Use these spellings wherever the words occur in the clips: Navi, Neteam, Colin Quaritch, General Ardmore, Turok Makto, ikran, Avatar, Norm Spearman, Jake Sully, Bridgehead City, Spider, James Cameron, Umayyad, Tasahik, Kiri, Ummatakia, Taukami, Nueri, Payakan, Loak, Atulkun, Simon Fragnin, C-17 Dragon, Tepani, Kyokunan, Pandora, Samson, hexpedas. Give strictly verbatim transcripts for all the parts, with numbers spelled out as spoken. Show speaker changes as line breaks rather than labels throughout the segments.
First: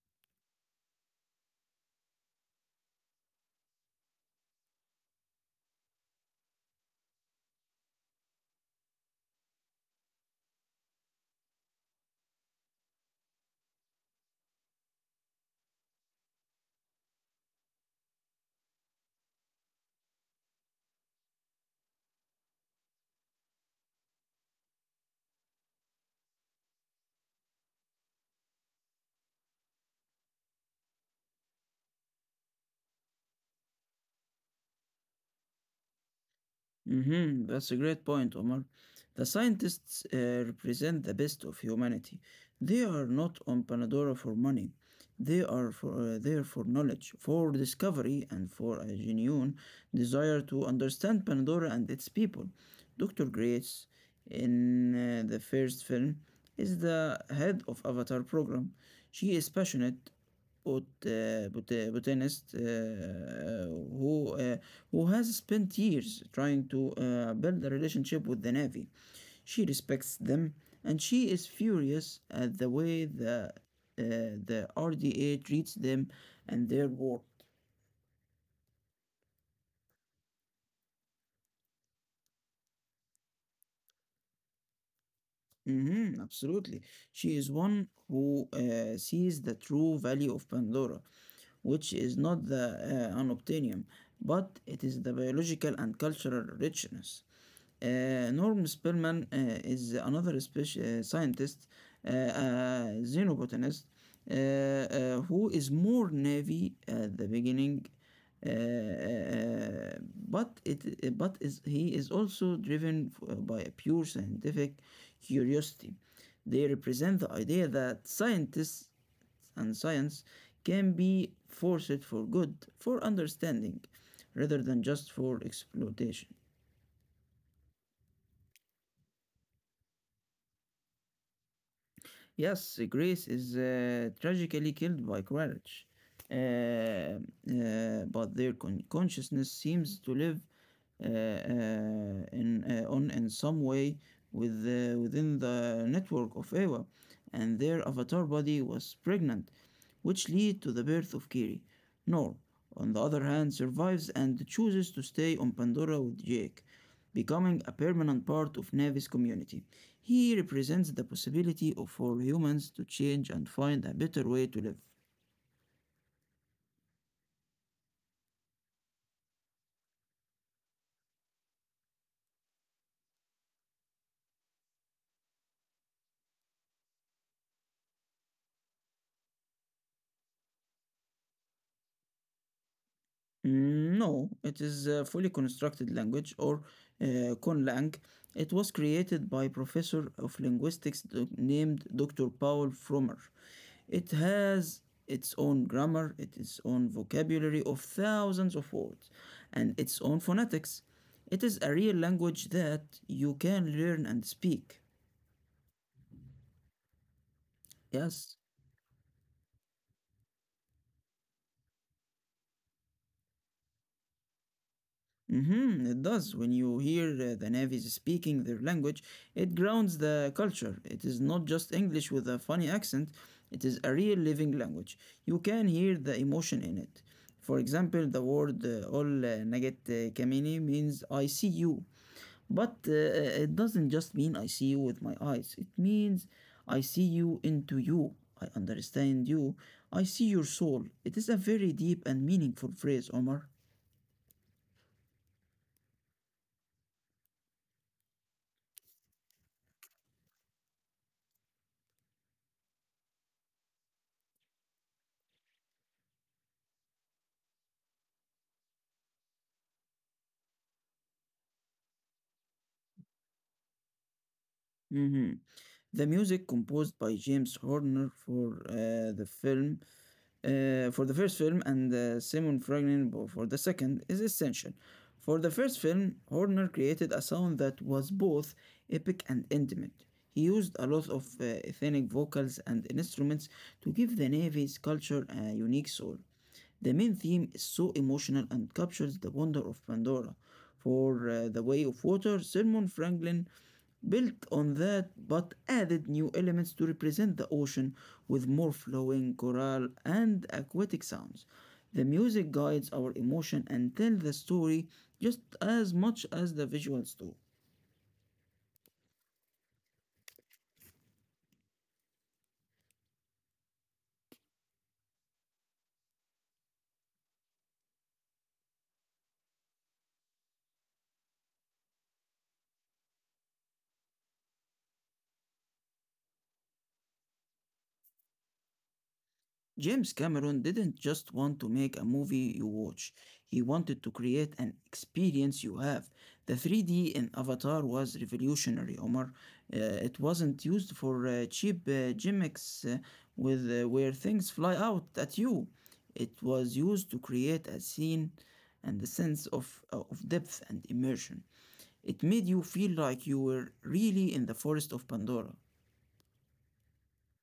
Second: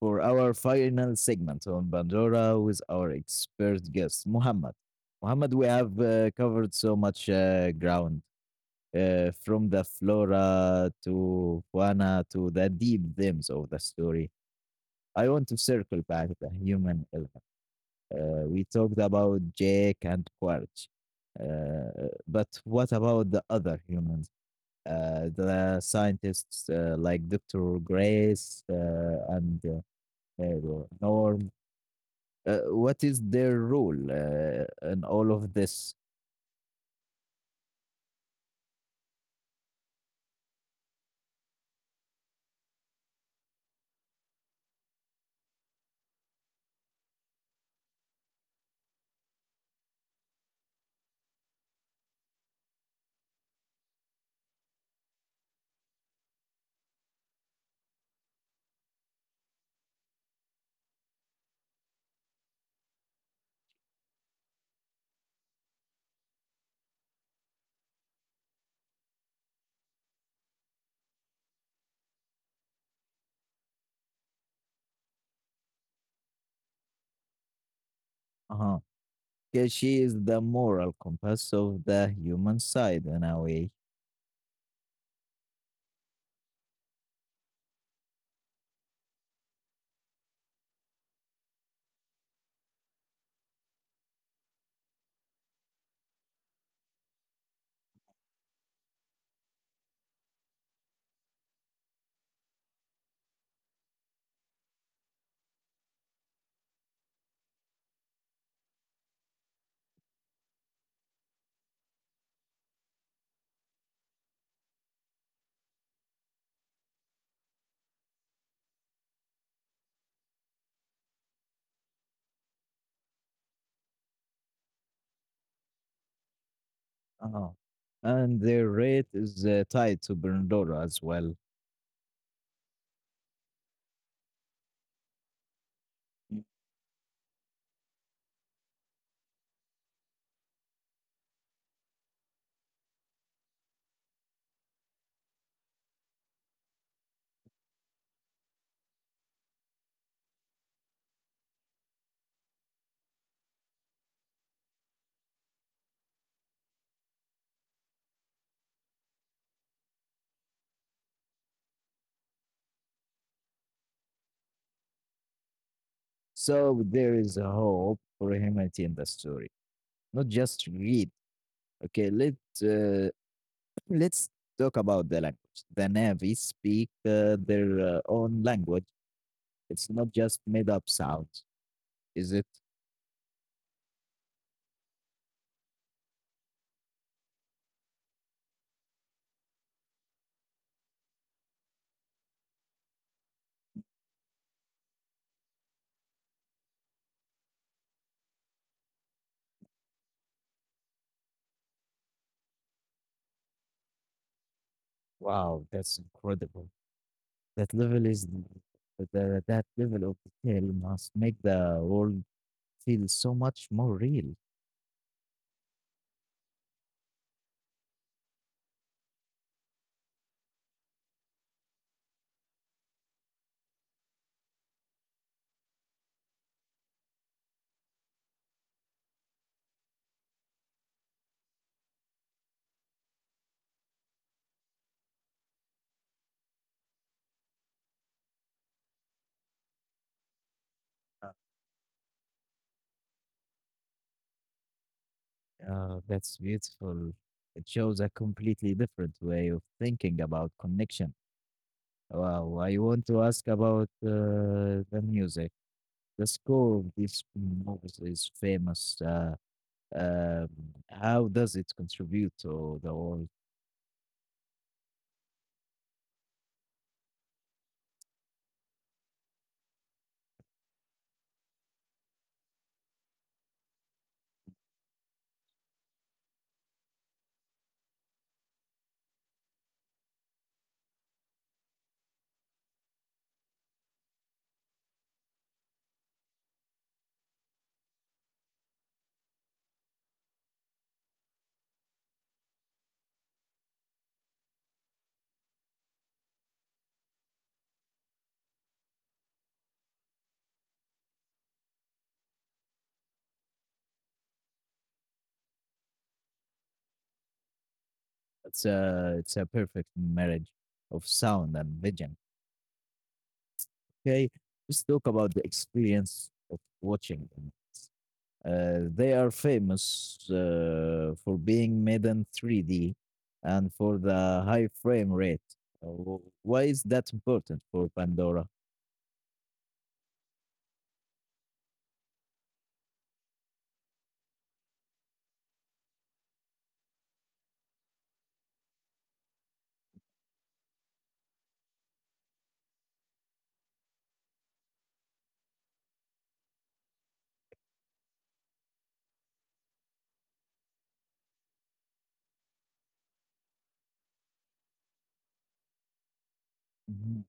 for our final segment on Pandora with our expert guest, Muhammad. Muhammad, we have uh, covered so much uh, ground, uh, from the flora to fauna to the deep themes of the story. I want to circle back the human element. Uh, we talked about Jake and Quarch, uh, but what about the other humans? Uh, the scientists uh, like Doctor Grace uh, and uh, Ew, Or, uh, what is their role uh, in all of this?
hmm That's a great point, Omar. The scientists uh, represent the best of humanity. They are not on Panadora for money. They are for, uh, there for knowledge, for discovery, and for a genuine desire to understand Panadora and its people. Doctor Grace, in uh, the first film, is the head of Avatar program. She is passionate but uh, bot- uh, botanist uh, uh, who uh, who has spent years trying to uh, build a relationship with the Navy. She respects them, and she is furious at the way the uh, the R D A treats them and their work.
Uh-huh. 'Kay, she is the moral compass of the human side in a way.
Mhm, absolutely, she is one who uh, sees the true value of Pandora, which is not the uh, unobtainium, but it is the biological and cultural richness. Uh, Norm Spearman uh, is another speci- uh, scientist, uh, uh, xenobotanist, uh, uh, who is more naive at the beginning, uh, uh, but it but is he is also driven f- by a pure scientific curiosity. They represent the idea that scientists and science can be forced for good, for understanding, rather than just for exploitation.
Uh-huh. And their rate is uh, tied to Berndora as well.
Yes, Grace is uh, tragically killed by courage, uh, uh, but their con- consciousness seems to live uh, uh, in, uh, on in some way with uh, within the network of Eva, and their avatar body was pregnant, which lead to the birth of Kiri. Nor, on the other hand, survives and chooses to stay on Pandora with Jake, becoming a permanent part of Navi's community. He represents the possibility of for humans to change and find a better way to live.
So there is a hope for humanity in the story, not just greed. Okay, let uh, let's talk about the language. The Na'vi speak uh, their uh, own language. It's not just made up sounds, is it?
Mm, no, it is a fully constructed language or uh, conlang. It was created by professor of linguistics do- named Doctor Paul Frommer. It has its own grammar, its own vocabulary of thousands of words, and its own phonetics. It is a real language that you can learn and speak.
Wow, that's incredible. That level is
Yes.
the, that level of detail must make the world feel so much more real.
hmm It does. When you hear uh, the Navies speaking their language, it grounds the culture. It is not just English with a funny accent, it is a real living language. You can hear the emotion in it. For example, the word uh, Ol uh, Naget uh, Kamini means I see you. But uh, uh, it doesn't just mean I see you with my eyes, it means I see you into you. I understand you. I see your soul. It is
Uh,
a very deep and meaningful phrase, Omar.
uh, that's beautiful. It shows a completely different way of thinking about connection. Wow, I want to ask about uh, the music. The score of this movie is famous. Uh, um, how does it contribute to the world?
Mhm. The music composed by James Horner for uh, the film, uh, for the first film, and uh, Simon Fragnin bo- for the second is essential. For the first film, Horner created a sound that was both epic and intimate. He used a lot of uh, ethnic vocals and instruments to give the Navy's culture a unique soul. The main theme is so emotional and captures the wonder of Pandora. For uh, The Way of Water, Simon Franklin built on that but added new elements to represent the ocean with more flowing choral and aquatic sounds. The music guides our emotion and tells the story just as much as the visuals do.
It's a it's a perfect marriage of sound and vision. Okay, let's talk about the experience of watching them. Uh, they are famous uh, for being made in three D and for the high frame rate. Uh, wh- why is that important for Pandora?
James Cameron didn't just want to make a movie you watch, he wanted to create an experience you have. The three D in Avatar was revolutionary, Omar. Uh, it wasn't used for uh, cheap uh, gimmicks uh, with, uh, where things fly out at you. It was used to create a scene and a sense of, uh, of depth and immersion. It made you feel like you were really in the forest of Pandora.
Mhm.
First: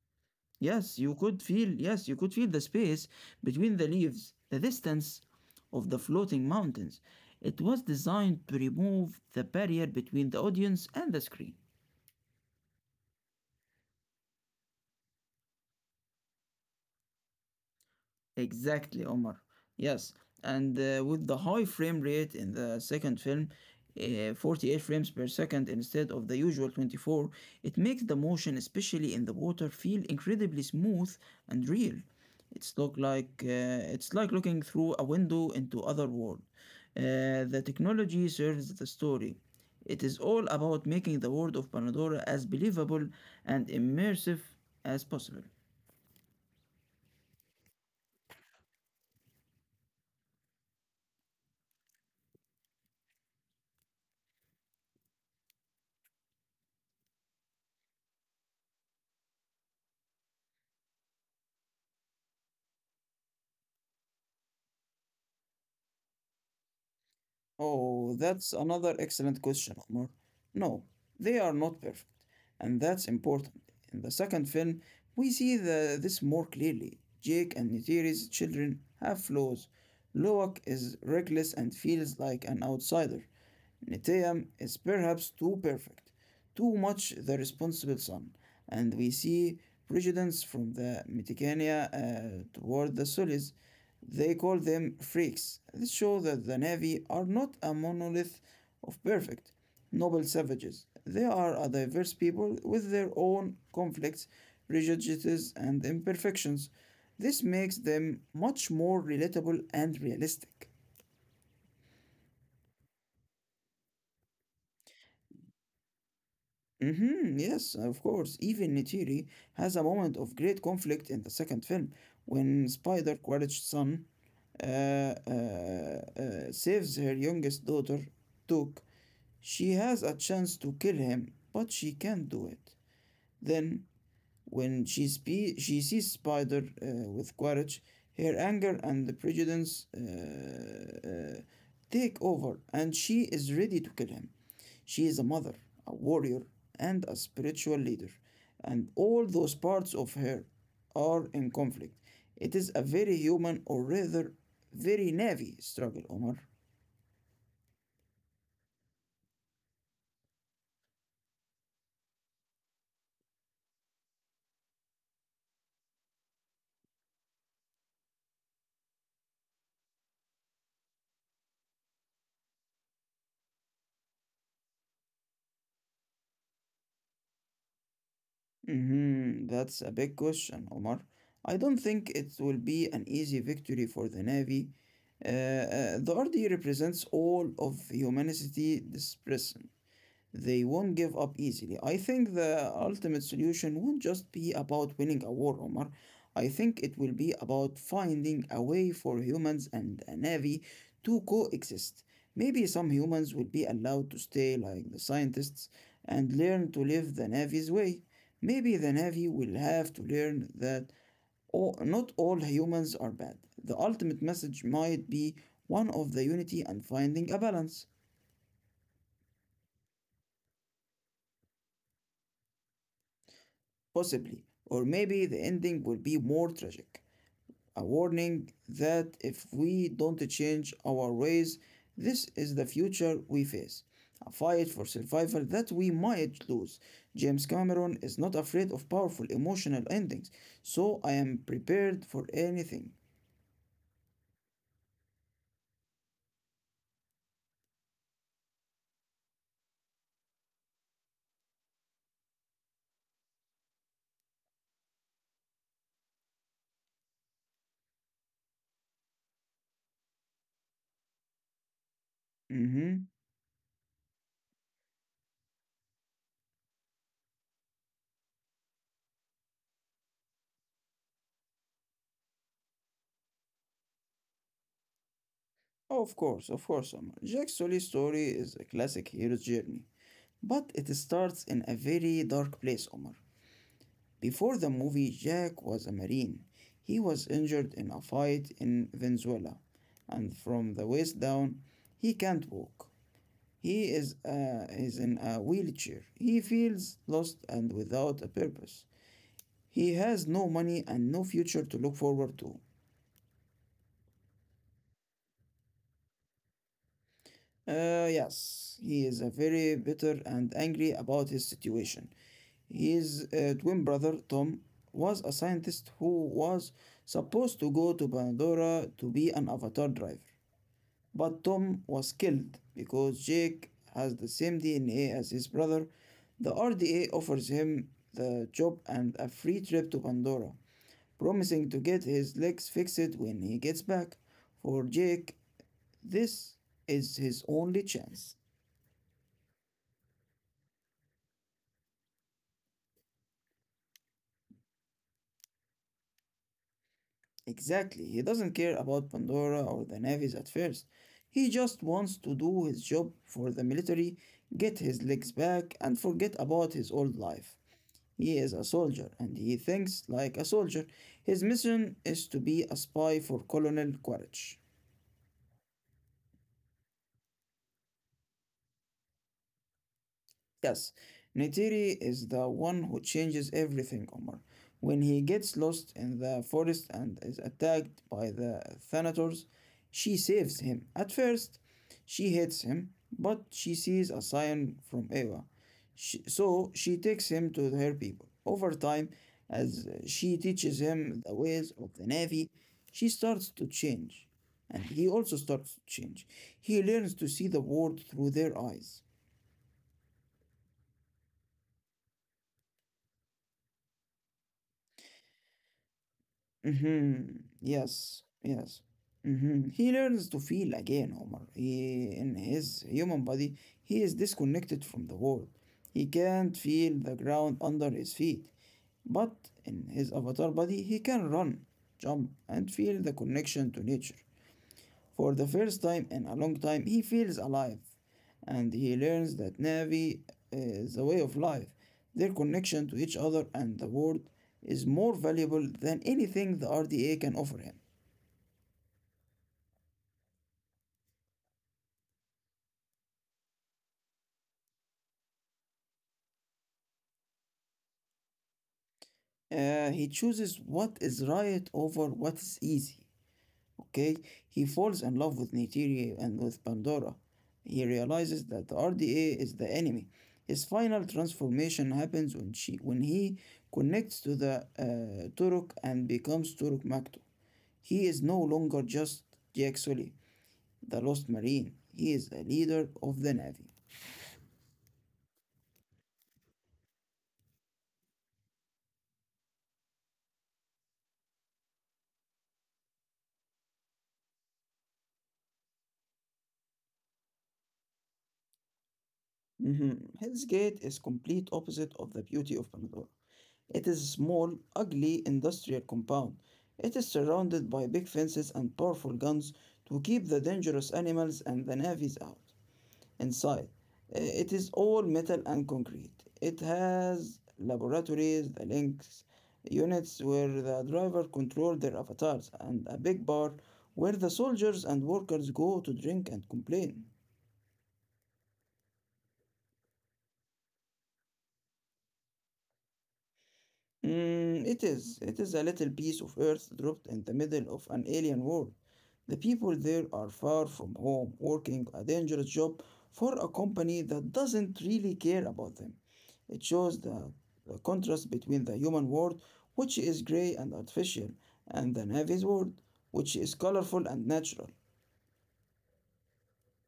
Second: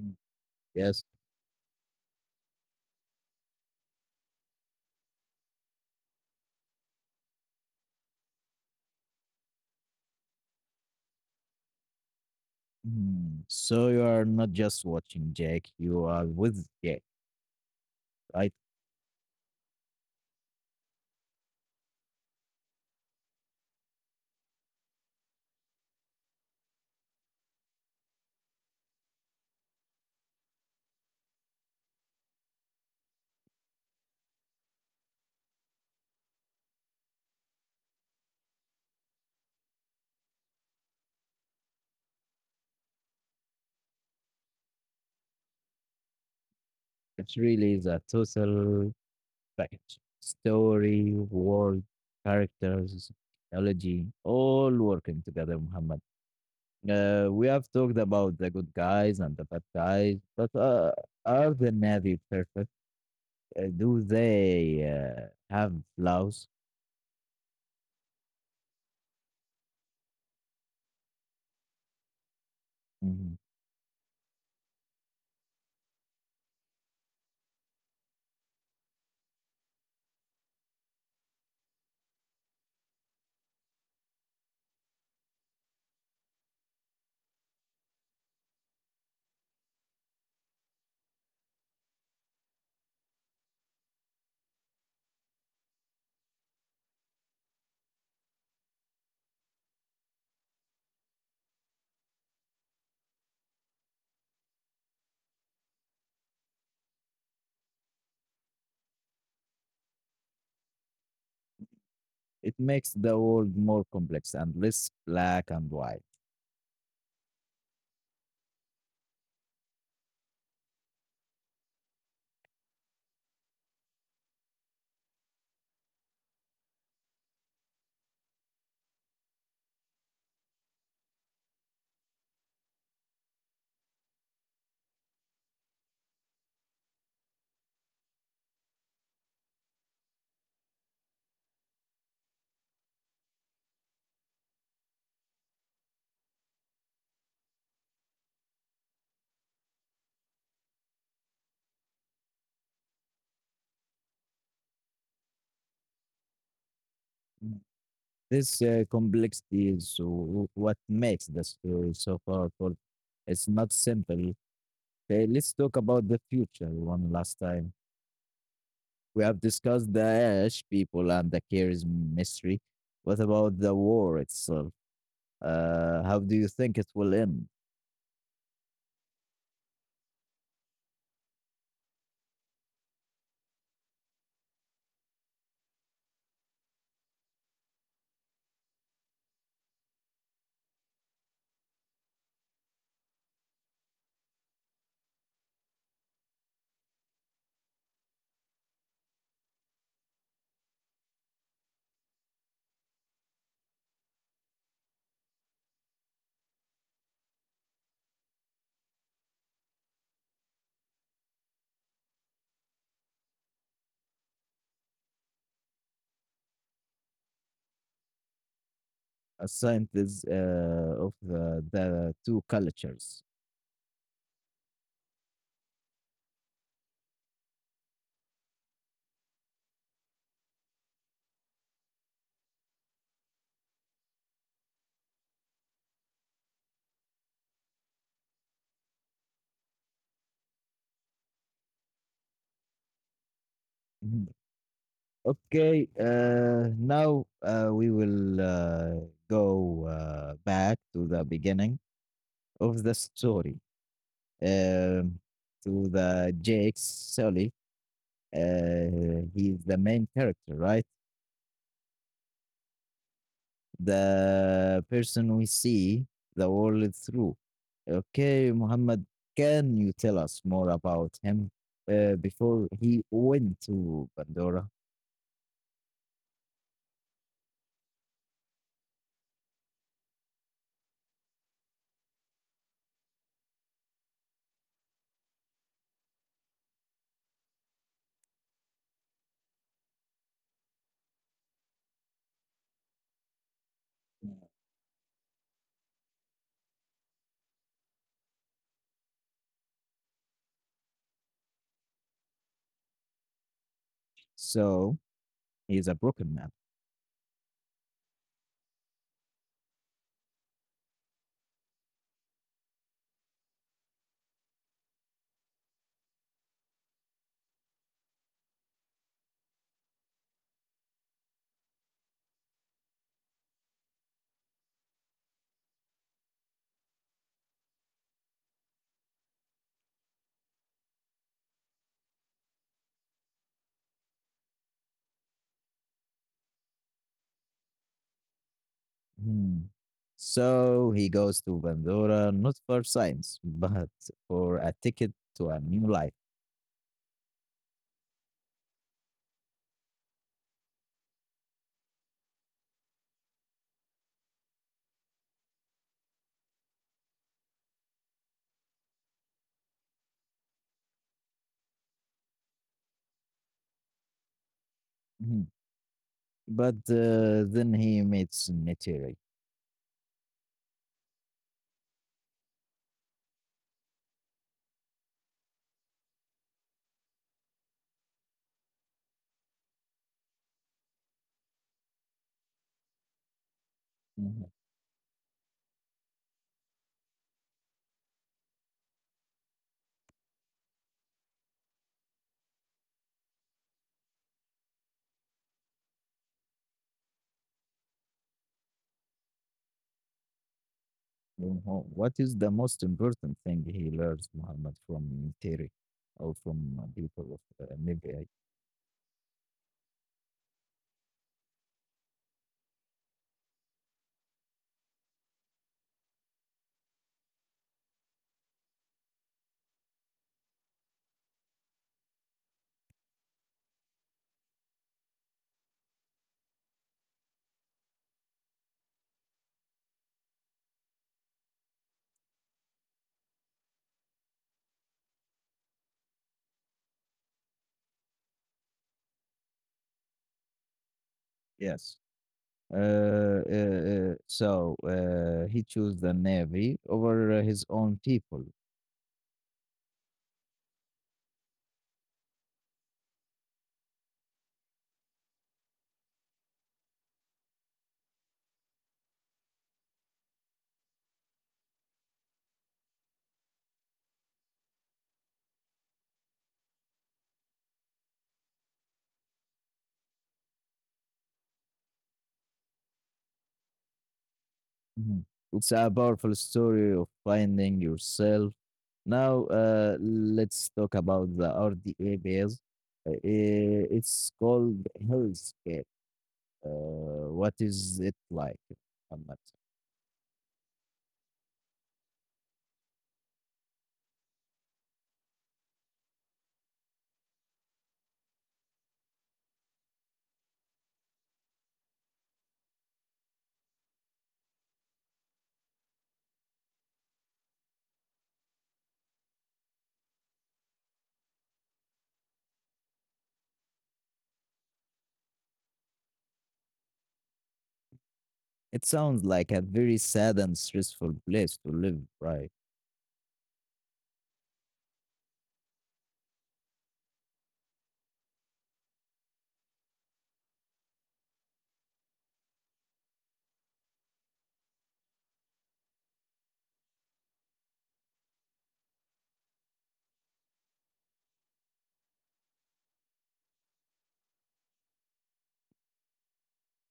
Mm.
Yes,
Yes.
you could feel, yes, you could feel the space between the leaves, the distance of the floating mountains. It was designed to remove the barrier between the audience and the screen.
Mm. So you are not just watching Jake, you are with Jake, right?
Exactly, Omar. Yes, and uh, with the high frame rate in the second film, uh, forty-eight frames per second instead of the usual twenty-four, it makes the motion, especially in the water, feel incredibly smooth and real. It's look like uh, it's like looking through a window into other world. Uh, the technology serves the story. It is all about making the world of Panadora as believable and immersive as possible.
It's really the total package, story, world, characters, technology, all working together, Muhammad. Uh, we have talked about the good guys and the bad guys, but uh, are the Navy perfect? Uh, do they uh, have flaws?
Oh, that's another excellent question, Omar. No, they are not perfect, and that's
Mhm.
important. In the second film, we see the, this more clearly. Jake and Neytiri's children have flaws. Loak is reckless and feels like an outsider. Neteam is perhaps too perfect, too much the responsible son, and we see prejudice from the Meticania uh, toward the Sulis. They call them freaks. This shows that the Na'vi are not a monolith of perfect, noble savages. They are a diverse people with their own conflicts, prejudices, and imperfections. This makes them much more relatable and realistic.
It makes the world more complex and less black and white.
Mm-hmm, yes, of course. Even Neytiri has a moment of great conflict in the second film when Spider Quaritch's son uh, uh, uh, saves her youngest daughter, Took. She has a chance to kill him, but she can't do it. Then when she, spe- she sees Spider uh, with courage, her anger and the prejudice uh, uh, take over, and she is ready to kill him. She is a mother, a warrior, and a spiritual leader, and all those parts of her are in conflict. It is a very human, or rather, very navy struggle, Omar.
This uh, complexity is w- what makes the story so powerful. It's not simple. Okay, let's talk about the future one last time. We have discussed the Ash people and the Cares mystery. What about the war itself? Uh, how do you think it will end?
Mhm, that's a big question, Omar. I don't think it will be an easy victory for the Navy. Uh, uh, the R D represents all of humanity dispersed. They won't give up easily. I think the ultimate solution won't just be about winning a war, Omar. I think it will be about finding a way for humans and a navy to coexist. Maybe some humans will be allowed to stay like the scientists and learn to live the navy's way. Maybe the navy will have to learn that all, not all humans are bad. The ultimate message might be one of the unity and finding a balance.
A scientist uh, of the, the two cultures.
Possibly, or maybe the ending will be more tragic. A warning that if we don't change our ways, this is the future we face. A fight for survival that we might lose. James Cameron is not afraid of powerful emotional endings, so I am prepared for anything.
Mhm. Okay, uh, now uh, we will uh, go uh, back to the beginning of the story. Um, to the Jake Sully. Uh, he's the main character, right?
hmm
The person we see the world through. Okay, Muhammad, can you tell us more about him uh, before he went to Pandora?
Of course, of course, Omar. Jack Sully's story is a classic hero's journey, but it starts in a very dark place, Omar. Before the movie, Jack was a Marine. He was injured in a fight in Venezuela, and from the waist down, he can't walk. He is, uh, is in a wheelchair. He feels lost and without a purpose. He has no money and no future to look forward to.
So he's a broken man.
Uh, yes, he is a very bitter and angry about his situation. His uh, twin brother Tom was a scientist who was supposed to go to Pandora to be an avatar driver. But Tom was killed because Jake has the same D N A as his brother. The R D A offers him the job and a free trip to Pandora, promising to get his legs fixed when he gets back. For Jake, this is his only chance.
Hmm. So he goes to Pandora not for science, but for a ticket to a new life.
Exactly, he doesn't care about Pandora or the navies at first. He just wants to do his job for the military, get his legs back, and forget about his old life. He is a soldier, and he thinks like a soldier. His mission is to be a spy for Colonel Quaritch.
Mhm. But uh, then he meets Netiri.
Yes, Neytiri is the one who changes everything, Omar. When he gets lost in the forest and is attacked by the Thanators, she saves him. At first, she hates him, but she sees a sign from Eva. She, so she takes him to her people. Over time, as she teaches him the ways of the Navy, she starts to change. And he also starts to change. He learns to see the world through their eyes.
Mhm. What is the most important thing he learns, Muhammad, from theory or from uh,
Mhm.
people of uh,
Yes,
Navy?
yes. Mhm. He learns to feel again, Omar. He, in his human body, he is disconnected from the world. He can't feel the ground under his feet. But in his avatar body, he can run, jump, and feel the connection to nature. For the first time in a long time, he feels alive and he learns that Navi is a way of life. Their connection to each other and the world is more valuable than anything the R D A can offer him.
Yes. Uh, uh, uh, so uh, he chose the Navy over uh, his own people.
Uh, he chooses what is right over what is easy. Okay, he falls in love with Neytiria and with Pandora. He realizes that the R D A is the enemy. His final transformation happens when she when he connects to the uh, Turok and becomes Turok Makto. He is no longer just Jack Sully, the lost marine. He is the leader of the navy.
Mhm. It's a powerful story of finding yourself. Now, uh, let's talk about the R D A base. Uh, eh, it's called Hellscape. Uh, what is it like, Muhammad?
Mhm. Hell's Gate is complete opposite of the beauty of Pandora. It is a small, ugly industrial compound. It is surrounded by big fences and powerful guns to keep the dangerous animals and the navies out. Inside, uh, it is all metal and concrete. It has laboratories, the links, units where the driver control their avatars, and a big bar where the soldiers and workers go to drink and complain.
It sounds like a very sad and stressful place to live, right?
Mm, it is. It is a little piece of earth dropped in the middle of an alien world. The people there are far from home, working a dangerous job for a company that doesn't really care about them. It shows the, the contrast between the human world, which is gray and artificial, and the Navy's world, which is colorful and natural.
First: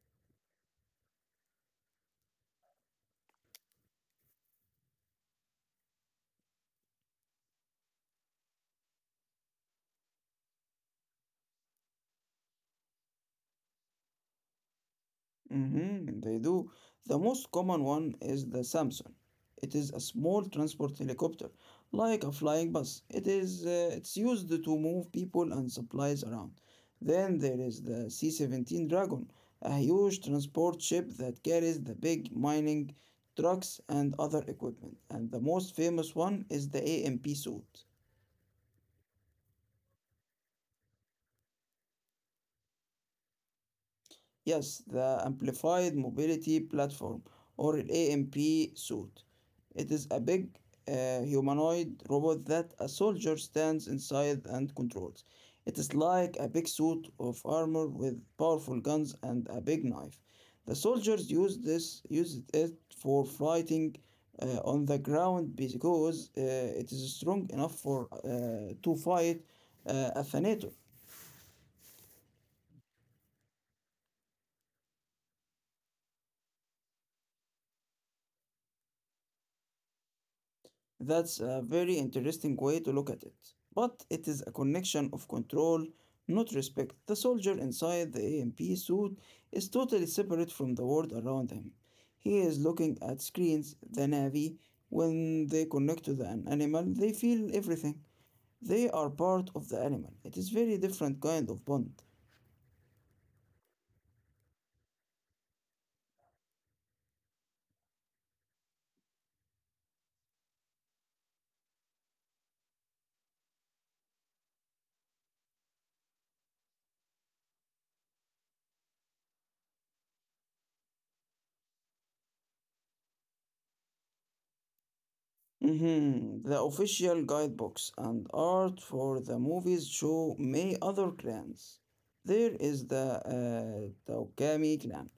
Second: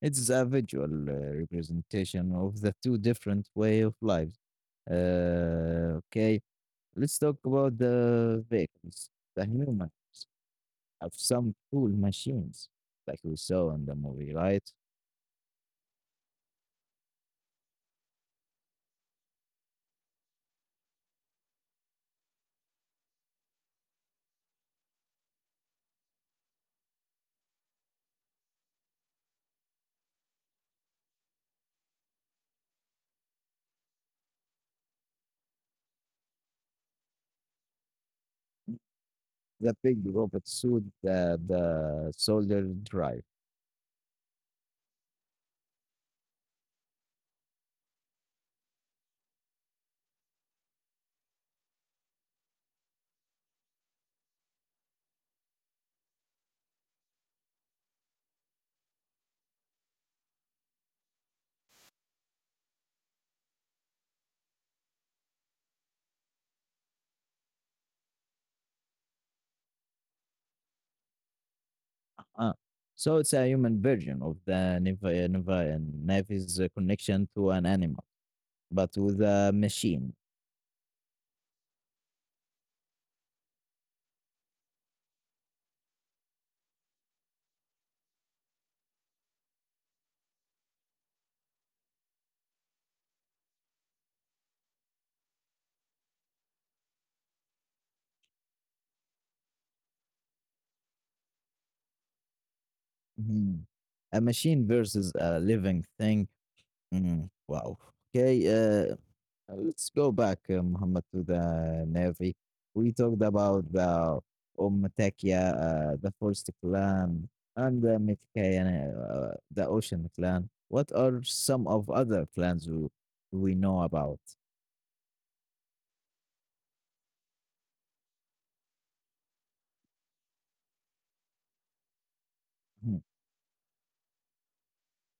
It's a visual uh, representation of the two different way of lives. Uh, okay, let's talk about the vehicles. The humans have some cool machines, like we saw in the movie, right?
Mhm, they do. The most common one is the Samson. It is a small transport helicopter, like a flying bus. It is uh, it's used to move people and supplies around. Then there is the C seventeen Dragon, a huge transport ship that carries the big mining trucks and other equipment. And the most famous one is the AMP suit.
The big robot suit that the soldier drive.
Yes, the Amplified Mobility Platform or AMP suit. It is a big uh, humanoid robot that a soldier stands inside and controls. It is like a big suit of armor with powerful guns and a big knife. The soldiers use this use it for fighting uh, on the ground because uh, it is strong enough for uh, to fight uh, a Thanator.
Ah, so it's a human version of the Neva Neva and Navy's uh, connection to an animal, but with a machine.
That's a very interesting way to look at it. But it is a connection of control, not respect. The soldier inside the AMP suit is totally separate from the world around him. He is looking at screens, the navy. When they connect to the, an animal, they feel everything. They are part of the animal. It is very different kind of bond.
Mhm. A machine versus a living thing. Mm, wow. Okay. Uh, uh, let's go back, uh, Muhammad, to the Navy. We talked about the Ummatakia, uh, the First Clan, and the Mitkayan, uh, the Ocean Clan. What are some of other clans we, we know about?
Mhm, the official guidebooks and art for the movies show many other clans. There is
Mhm.
the uh, Taukami clan,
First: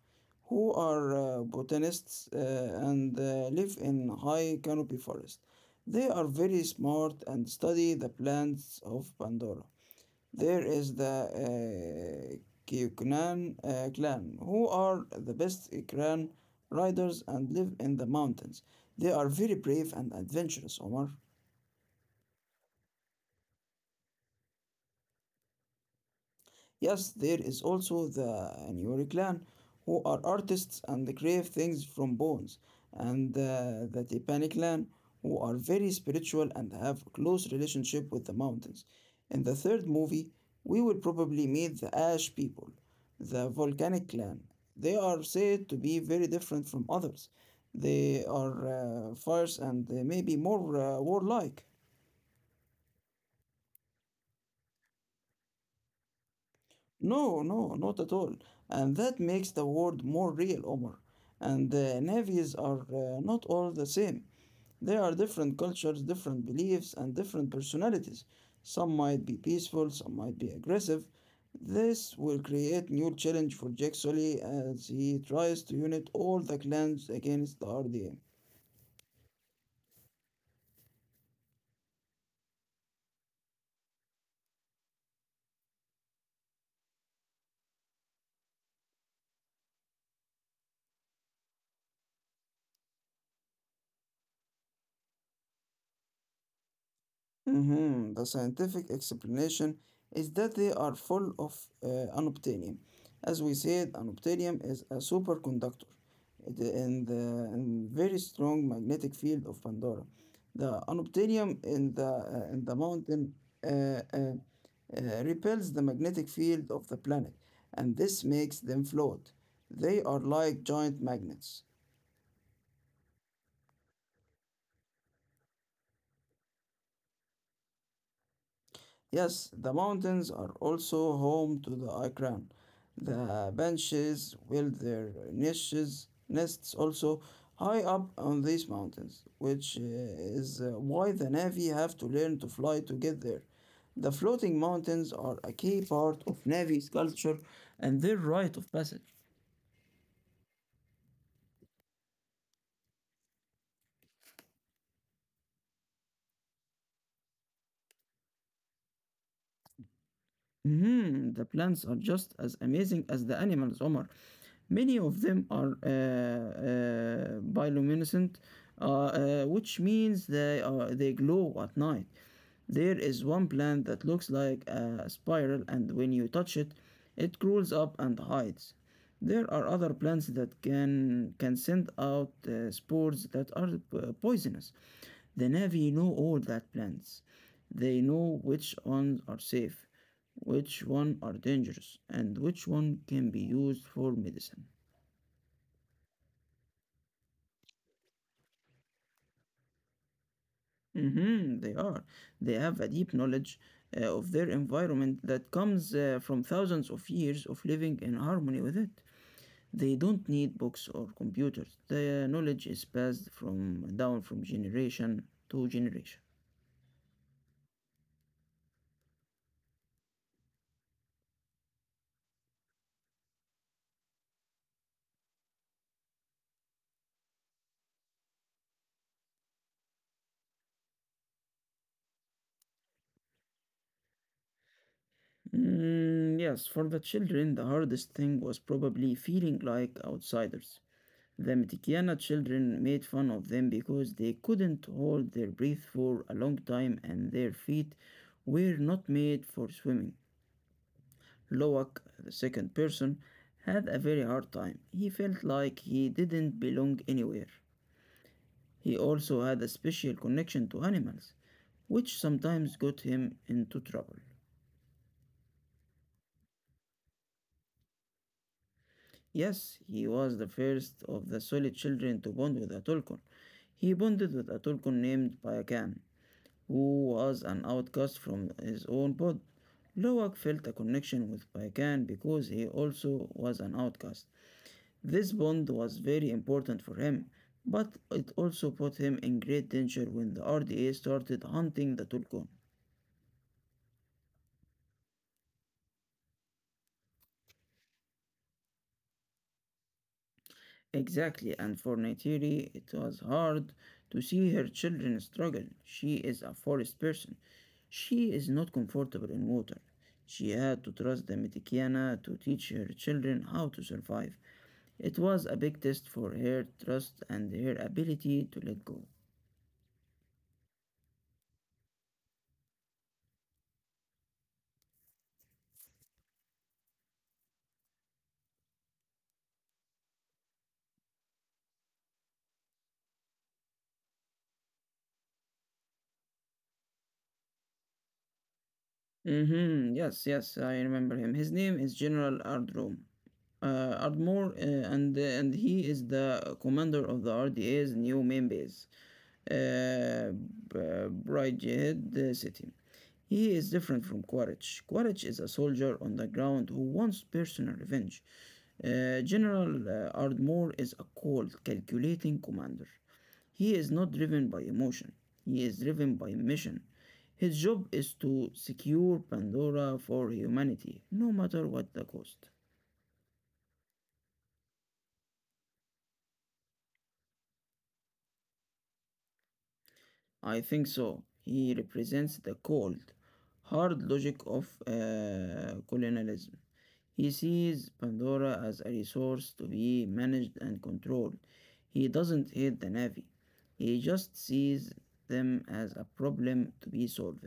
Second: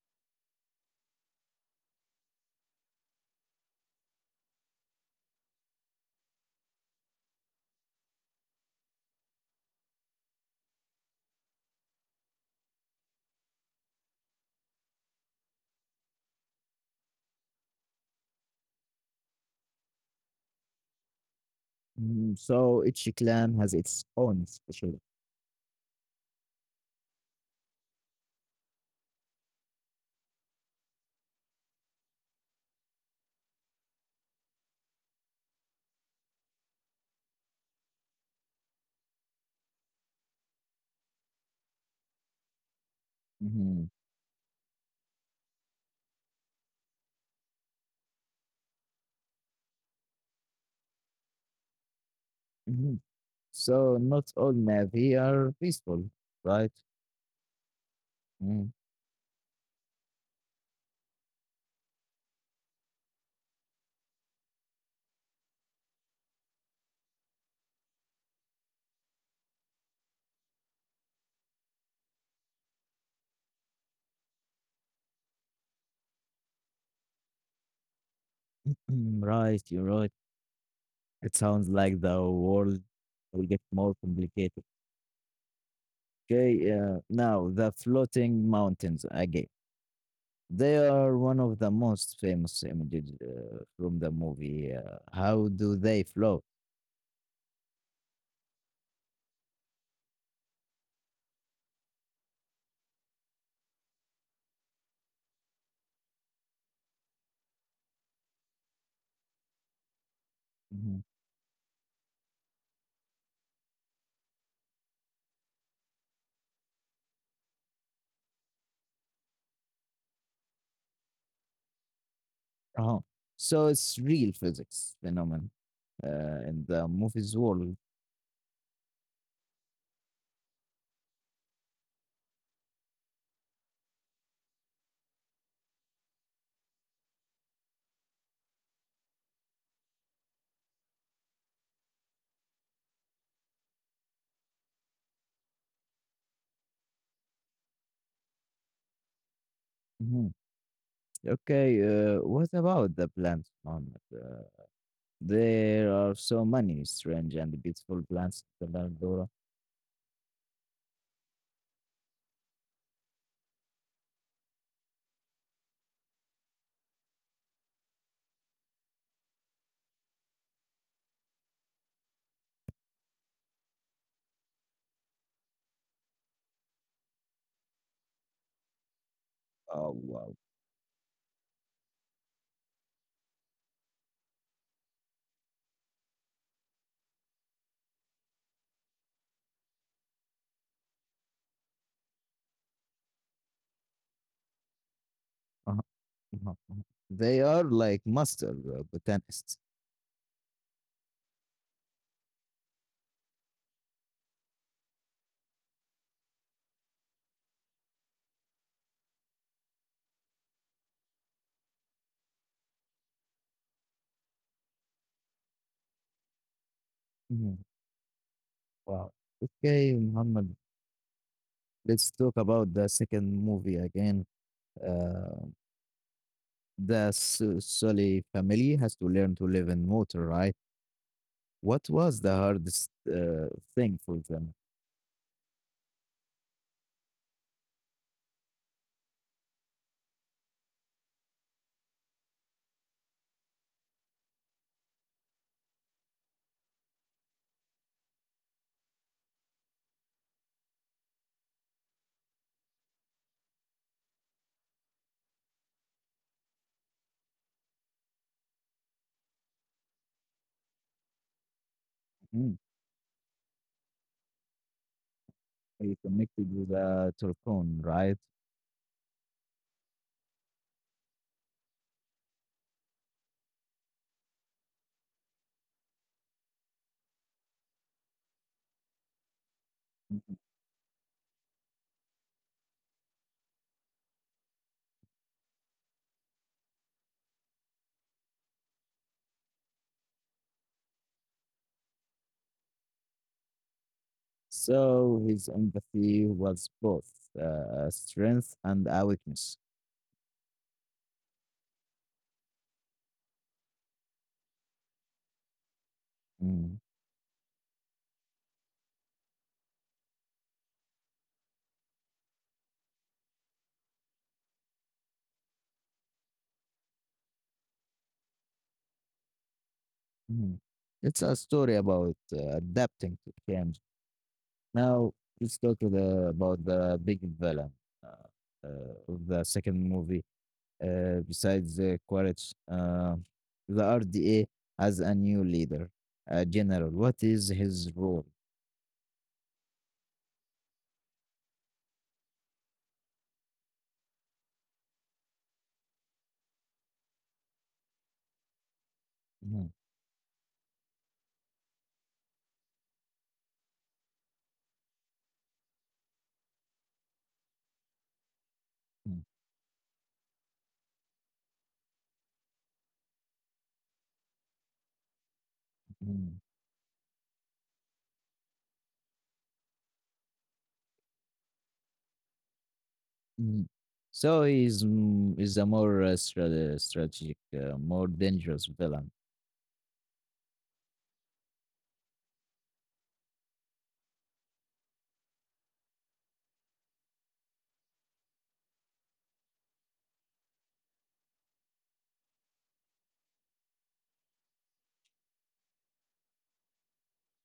who are uh, botanists uh, and uh, live in high canopy forest. They are very smart and study the plants of Pandora. There is the uh, Kyokunan uh, clan, who are the best clan riders and live in the mountains. They are very brave and adventurous, Omar.
Mhm. So each clan has its own special.
Yes, there is also the Nueri clan, who are artists and create things from bones, and uh, the Tepani clan, who are very spiritual and have close relationship with the mountains. In the third movie, we will probably meet the Ash people, the
Mhm.
volcanic clan. They are said to be very different from others. They are uh, fierce and uh, maybe more uh, warlike.
Mhm. So not all Navy are peaceful, right?
No, no, not at all.
Mm-hmm.
And that makes the world more real, Omar. And uh, navies are uh, not all the same. They are different cultures, different beliefs, and different personalities. Some might be peaceful, some might be aggressive. This will create new challenge for Jack Sully as he tries to unite all the clans against the R D A.
Mm, right, you're right. It sounds like the world will get more complicated. Okay, uh, now the floating mountains again. They are one of the most famous images uh, from the movie. Uh, how do they float?
Mhm. The scientific explanation is that they are full of uh, unobtainium. As we said, unobtainium is a superconductor it, in the in very strong magnetic field of Pandora. The
Mhm.
unobtainium in the uh, in the mountain uh, uh, uh, repels the magnetic field of the planet, and this makes them float. They are like giant magnets.
Uh-huh. So it's real physics phenomenon uh, in the movie's world.
Yes, the mountains are also home to the ikran. The benches build their niches, nests also high up on these mountains, which uh, is uh, why the Navy have to learn to fly to get there. The floating mountains are a key part of Navy's culture and their rite of passage.
Mhm. Okay, uh, what about the plants, Mohammed? Uh, there are so many strange and beautiful plants in the Dora.
Mhm, the plants are just as amazing as the animals, Omar. Many of them are uh, uh, bioluminescent, uh, uh, which means they, are, they glow at night. There is one plant that looks like a spiral, and when you touch it, it crawls up and hides. There are other
Oh,
plants
wow.
that can, can send out uh, spores that are uh, poisonous. The Navy know all that plans. They know which ones are safe, which one are dangerous, and which one can be used for medicine.
Uh-huh, uh-huh, uh-huh. They are like master uh, botanists.
Mhm, they are. They have a deep knowledge uh, of their environment that comes uh, from thousands of years of living in harmony with it. They don't need books or computers. The knowledge is passed from down from generation to generation.
Mhm. Wow. Okay, Muhammad, let's talk about the second movie again. Uh, the Su- Sully family has to learn to live in water, right? What was the hardest uh, thing for them?
Mm, yes, for the children, the hardest thing was probably feeling like outsiders. The Mitikiana children made fun of them because they couldn't hold their breath for a long time and their feet were not made for swimming. Loak, the second person, had a very hard time. He felt like he didn't belong anywhere. He also had a special connection to animals, which
Mm,
sometimes got him into trouble.
he connected with the Turcon, right?
Yes, he was the first of the Solid children to bond with Atulkun. He bonded with Atulkun named Payakan, who was an outcast from his own pod. Lowak felt a connection with Payakan because he also was an outcast. This bond was very important for him, but it also put him in great danger when the R D A started hunting the Tulkun.
So his empathy was both uh, a strength and a weakness.
Exactly, and for Neytiri, it was hard to see her children struggle. She is a
Mm,
forest person. She is not comfortable in water. She had to trust the Mitikiana to teach her children how to survive. It was a big test for her trust and her ability to let go.
mhm. It's a story about uh, adapting to change. Now let's talk the, about the big villain uh, uh, of the second movie. Uh, besides the Quaritch, uh, the R D A has a new leader, a general. What is his role?
Mm-hmm. Yes, yes, I remember him. His name is General Ardrom. Uh, Ardmore, uh, and and he is the commander of the R D A's new main base,
Mhm,
uh, Bridgehead City. He is different from Quaritch. Quaritch is a soldier on the ground who wants personal revenge. Uh,
mhm,
General uh, Ardmore is a cold, calculating commander. He is not driven by emotion, he is driven by
mhm,
mission. His job is to secure Pandora for humanity, no matter what the cost.
mhm. So he's mm, is a more uh, stra- strategic, uh, more dangerous villain.
I think so. He represents the cold, hard logic of uh, colonialism. He sees Pandora as a resource to be managed and controlled. He doesn't hate the Na'vi. He just sees them as a problem to be solved.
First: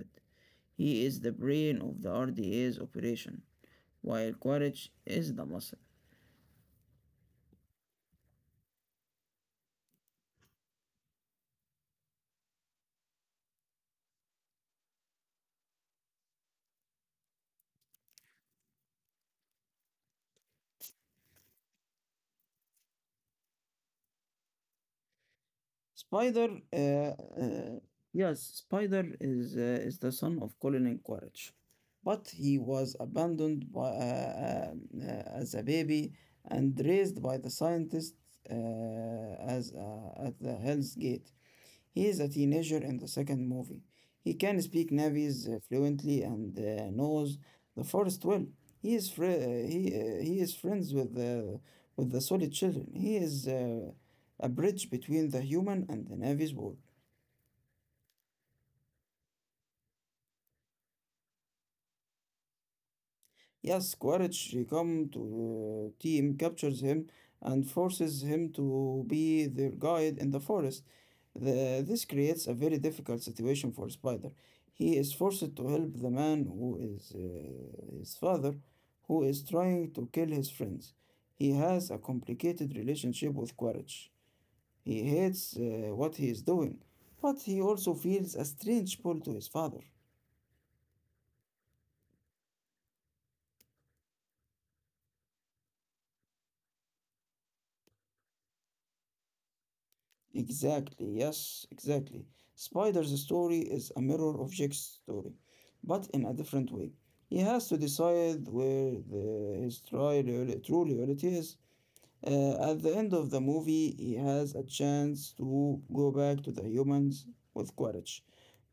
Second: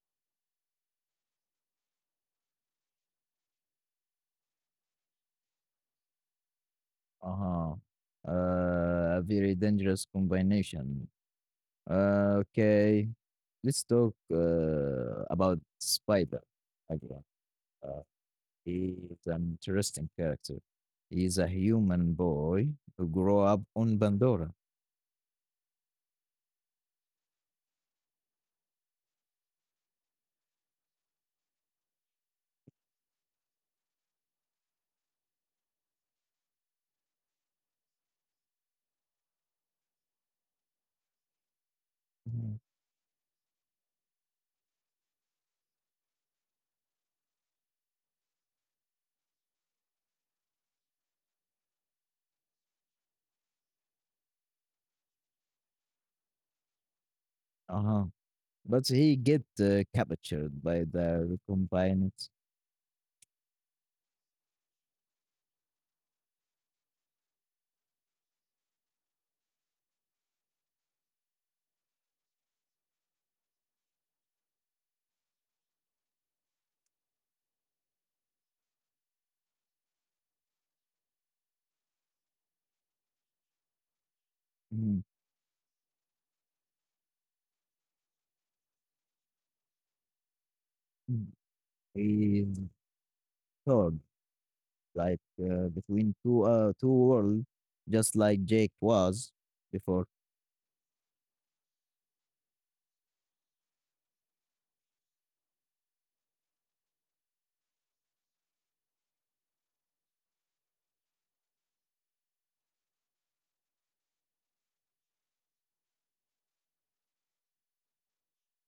He is the brain of the R D A's operation, while Quaritch is the muscle.
Uh-huh. Uh, a very dangerous combination. Uh, okay, let's talk uh, about Spider again. Uh, he is an interesting character. He's a human boy who grew up on Pandora.
Spider, uh, uh, yes, Spider is uh, is the son of Colin Quaritch, but he was abandoned by, uh, uh, uh, as a baby and raised by the scientists uh, as uh, at the Hell's Gate. He is a
Mhm.
teenager in the second movie. He can speak Navi's uh, fluently and uh, knows the forest well. He is fri- uh, he, uh, he is friends with the with the solid children. He is uh, a bridge between the human and the Navy's world.
Uh-huh. But he get uh, captured by the recombinants.
Yes, Quaritch come to uh, team captures him and forces him to be their guide in the forest. The, this creates a very difficult situation for Spider. He is forced to help the man who is uh, his father, who is trying to kill his friends. He has a complicated relationship with Quaritch.
Mhm.
He hates uh, what he is doing, but he also feels a strange pull to his father.
Mm. He's caught, like, uh, between two uh, two worlds, just like Jake was before.
Exactly, yes, exactly. Spider's story is a mirror of Jack's story, but in a different way. He has to decide where the, his tri- reali- true reality is. Uh, at the end of the movie, he has a chance to go back to the humans with courage,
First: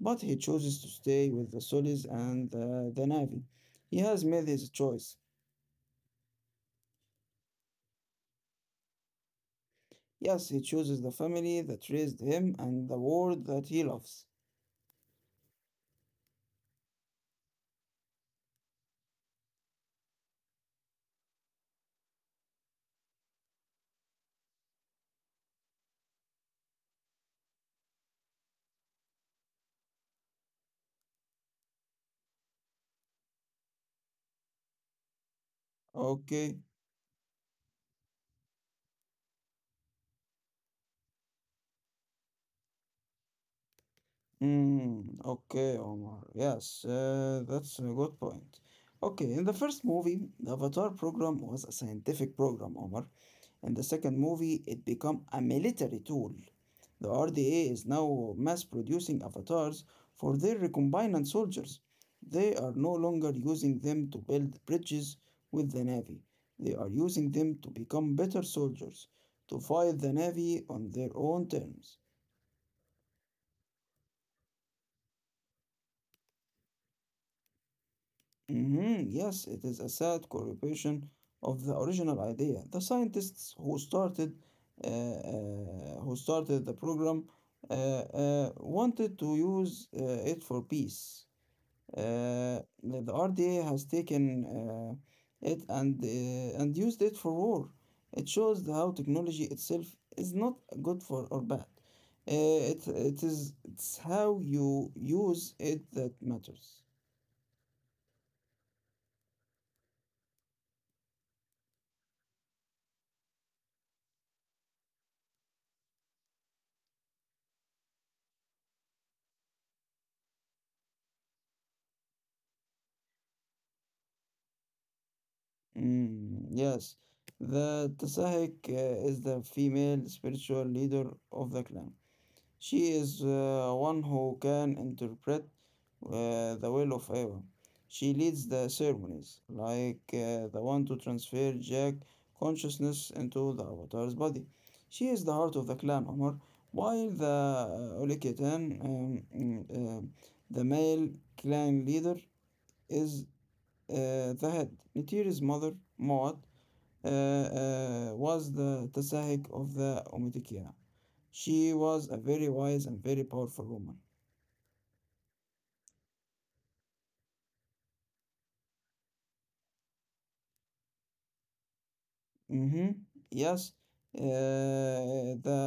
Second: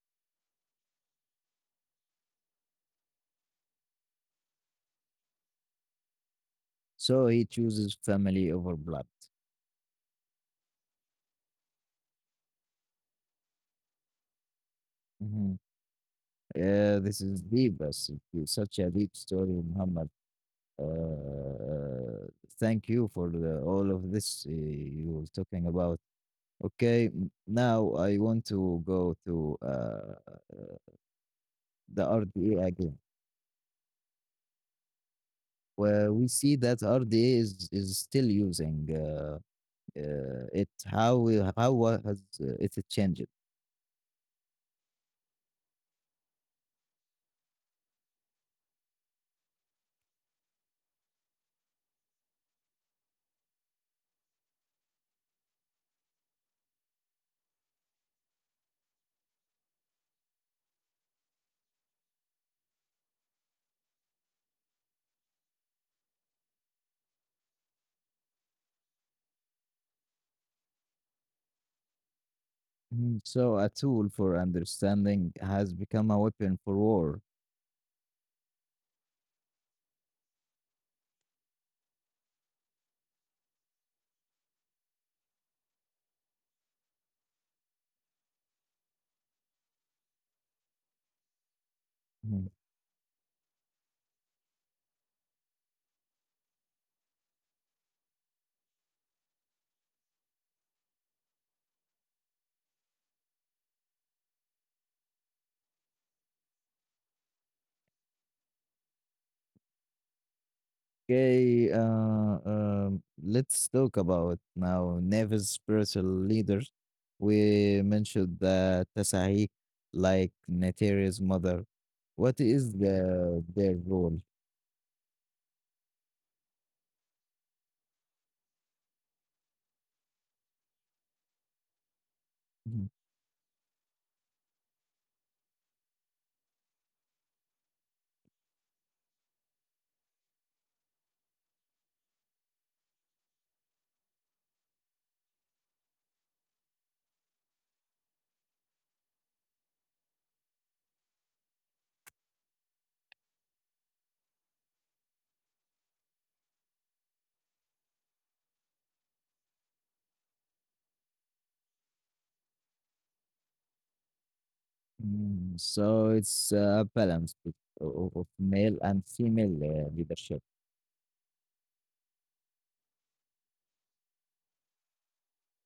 but he chooses to stay with the Solis and uh, the Navy. He has made his choice.
So he chooses family over blood.
Yes, he chooses the family that raised him and the world that he loves.
Yeah, this is deep. That's such a deep story, Muhammad. Uh, Thank you for the, all of this uh, you were talking about. Okay, m- now I want to go to uh, the R D A again, where we see
Okay.
that R D A is, is still using uh, uh, it. How we- how wa- has uh, it changed?
Mm, okay, Omar. Yes, uh, that's a good point. Okay, in the first movie, the Avatar program was a scientific program, Omar. In the second movie, it became a military tool. The R D A is now mass producing avatars for their recombinant soldiers. They are no longer using them to build bridges with the Navy. They are using them to become better soldiers, to fight the Navy on their own terms.
Mhm. So a tool for understanding has become a weapon for war.
Mhm, yes, it is a sad corruption of the original idea. The scientists who started uh, uh, who started the program uh, uh, wanted to use uh, it for peace. Uh,
Mm,
the the R D A has taken uh, it and uh, and used it for war. It shows how technology itself is not good for or bad. Uh, it it is it's how you use it that matters.
okay, uh, um, let's talk about now Nevis spiritual leaders. We mentioned the Tasahik, like Natera's mother. What is the their role?
Mm, yes, the Tasahik uh, is the female spiritual leader of the clan.
Mhm.
She is uh, one who can interpret uh, the will of Eva. She leads the ceremonies, like uh, the one to transfer Jack consciousness into the Avatar's body. She is the heart of the clan, Omar, while the uh, Ulikitan, um, mm, uh, the male clan leader, is uh, the head. Nitiri's mother, Moat, uh, uh, was the Tazahik of the Umayyad. She was a very wise and very powerful woman.
Mm, so it's a balance bet- o- of male and female uh, leadership.
hmm Yes, uh, the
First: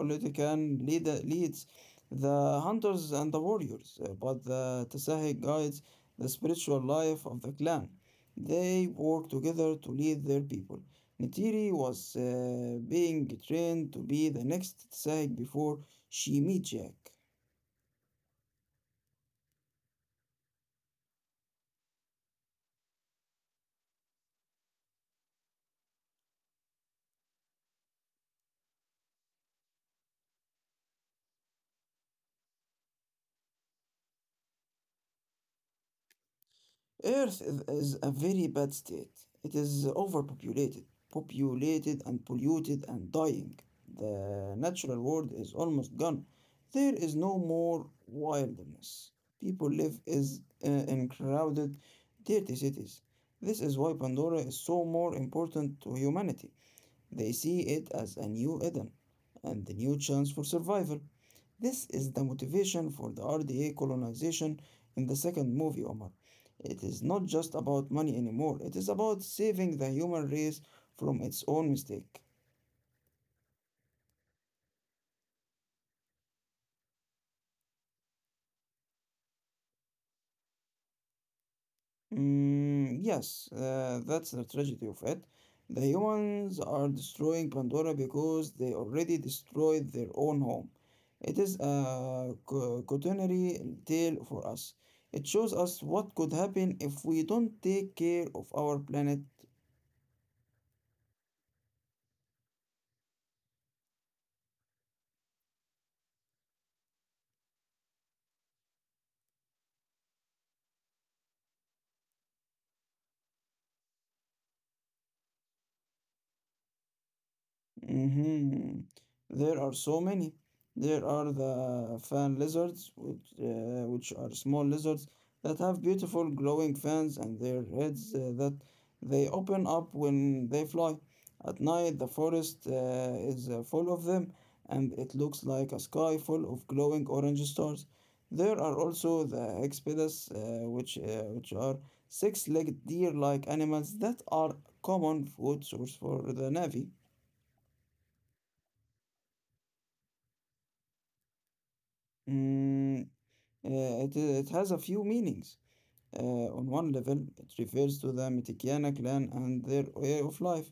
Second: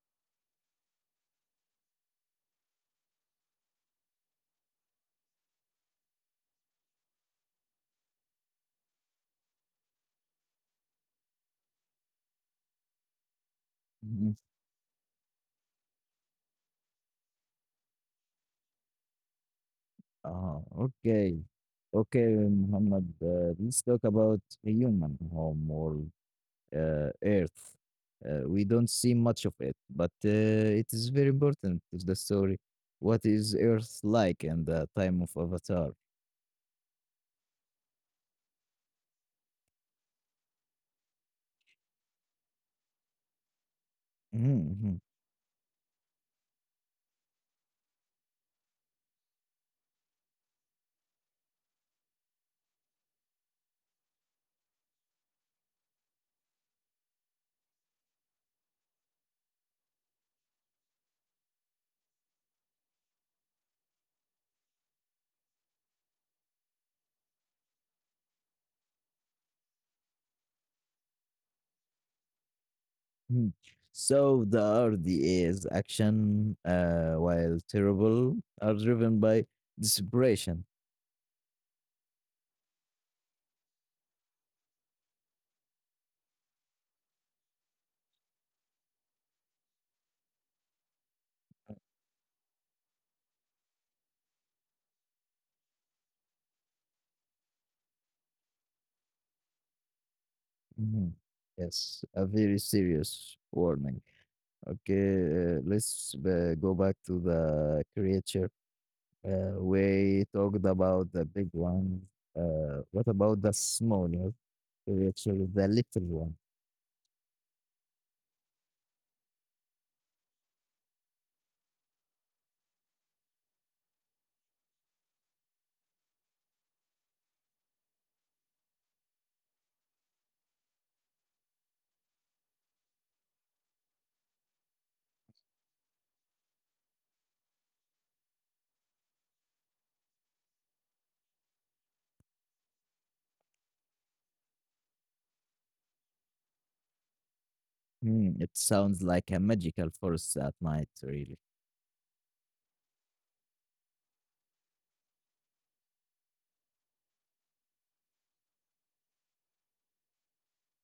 Umayyad leader leads the hunters and the warriors, uh, but the Tazahik guides the spiritual life of the clan. They work together to lead their people. Nitiri was uh, being trained to be
Mhm.
the next Tazahik before she met Jack.
Ah, okay, okay, Muhammad. Uh, let's talk about human homework. uh, Earth. Uh, we don't see much of it, but uh, it is very important to the story. What is Earth like in the time of Avatar?
Earth is, is a very bad state. It is overpopulated, populated and polluted and dying. The
Mhm,
natural world is almost gone. There is no more wilderness. People live is, uh, in crowded, dirty cities. This is why Pandora is so more important to humanity. They see it as a new Eden and a new chance for survival. This is the motivation for the R D A colonization in the second movie, Omar. It is not just about money anymore, it is about saving the human race from its own mistake.
mhm. So the R D A's action, uh, while terrible, are driven by desperation.
Mm, yes, uh, that's the tragedy of it. The humans are destroying Pandora because they already destroyed their own home. It is a co- cautionary tale for us. It shows us what could happen if we don't take care of our planet.
Mhm. Yes, a very serious warning. Okay, uh, let's uh, go back to the creature. Uh, we talked about the big ones. Uh, what about the small ones? Which is the little one.
Mhm. There are so many. There are the fan lizards, which, uh, which are small lizards that have beautiful glowing fans and their heads uh, that they open up when they fly. At night, the forest uh, is uh, full of them, and it looks like a sky full of glowing orange stars. There are also the hexpedas, uh, which uh, which are six-legged deer-like animals that are common food source for the Navy.
Hmm, it sounds like a magical force at night, really.
Mm, uh, it, it has a few meanings. Uh, on one level, it refers to the Mitikiana clan and their way of life,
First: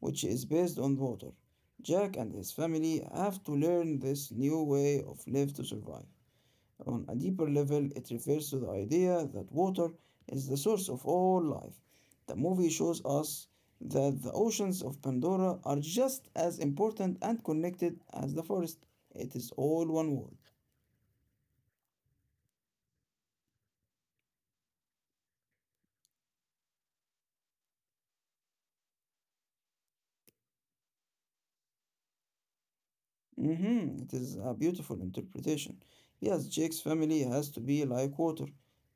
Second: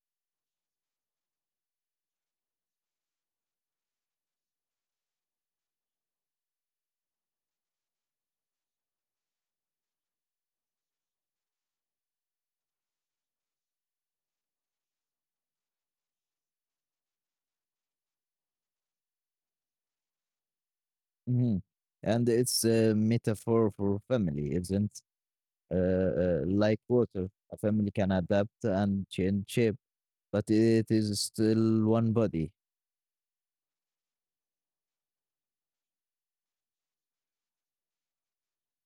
which is based on water. Jack and his family have to learn this new way of life to survive. On a deeper level, it refers to the idea that water is the source of all life. The movie shows us that the oceans of Pandora are just as important and connected as the forest. It is all one world.
Mhm. And it's a metaphor for family, isn't uh, uh, like water. A family can adapt and change shape, but it is still one body.
Mhm. It is a beautiful interpretation. Yes, Jake's family has to be like water.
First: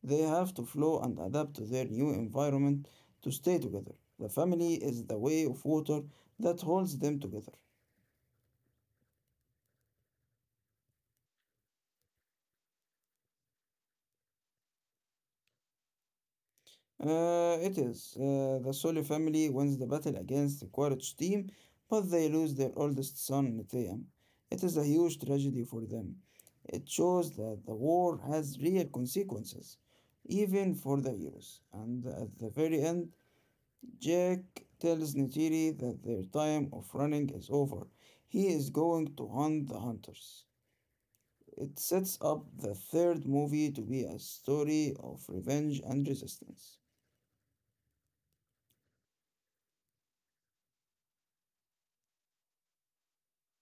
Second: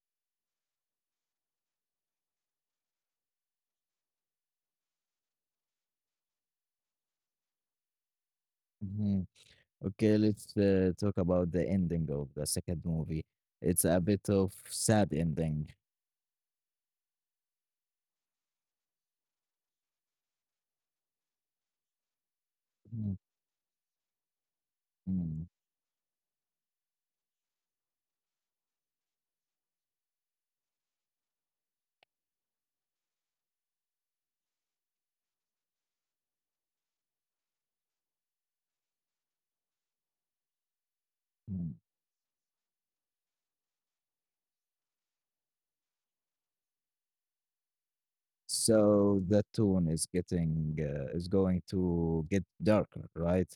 They have to flow and adapt to their new environment to stay together. The family is the way of water that holds them together.
Mhm. Okay, let's uh, talk about the ending of the second movie. It's a bit of sad ending.
Uh, it is. Uh, the Sully family wins the battle against the Quaritch team, but they lose their
Mm.
oldest son, Neteam. It is a huge
Mm.
tragedy for them. It shows that the war has real consequences even for the heroes. And at the very end, Jack tells Neytiri that their time of running is over. He is going to hunt the hunters. It
Mm.
sets up the third movie to be a story of revenge and resistance.
So the tone is getting uh, is going to get darker, right?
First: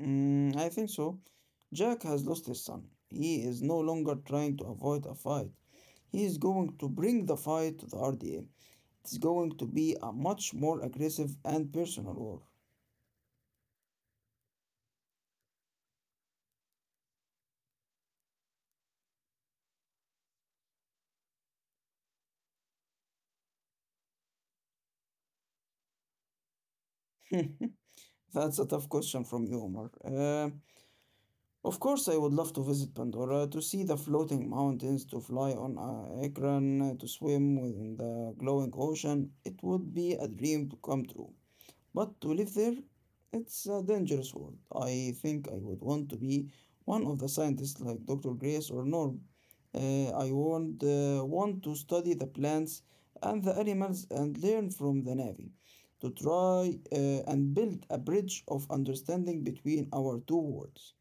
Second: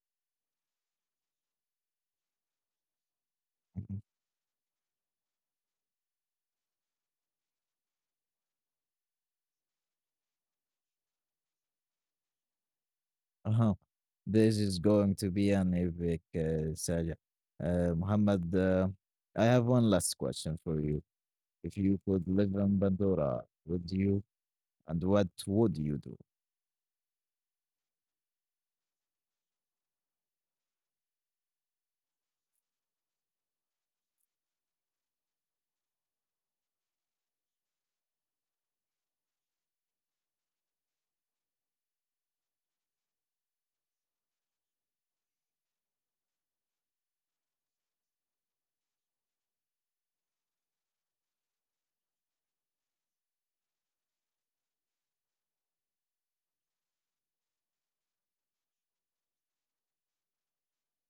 Mm, I think so. Jack has lost his son. He is no
Mhm.
longer trying to avoid a fight. He is going to bring the fight to the R D A. It's going to be a much more aggressive and personal war.
Uh-huh. This is going to be an epic uh, saga. Uh, Muhammad, uh, I have one last question for you. If you could live in Pandora, would you, and what would you do?
That's a tough question from you, Omar. Uh, Of course, I would love to visit Pandora, to see the floating mountains, to fly on a aircraft, to swim in the glowing ocean. It would be a dream to come true. But to live there, it's a dangerous world. I think I would want to be one of the scientists like doctor Grace or Norm. Uh, I would uh, want to study the plants and the animals and learn from the Navy, to try uh, and build a bridge of understanding between our two worlds.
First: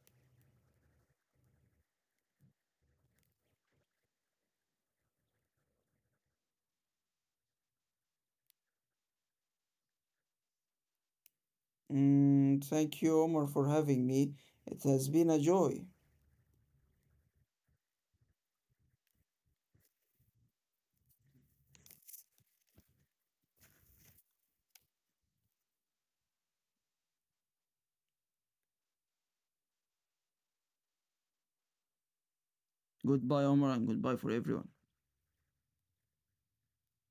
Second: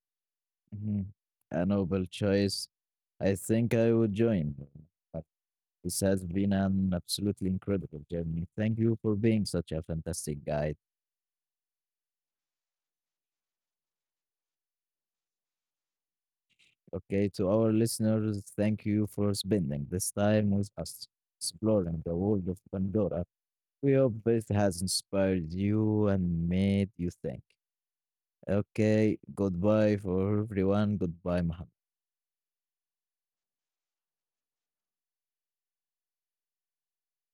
Mhm. A noble choice. I think I would join. But this has been an absolutely incredible journey. Thank you for being such a fantastic guide.
Mm, thank you, Omar, for having me. It has been a joy.
Okay, to our listeners, thank you for spending this time with us, exploring the world of Pandora. We hope it has inspired you and made you think. Okay, goodbye for everyone. Goodbye, Mohammed.
Goodbye, Omar, and goodbye for everyone.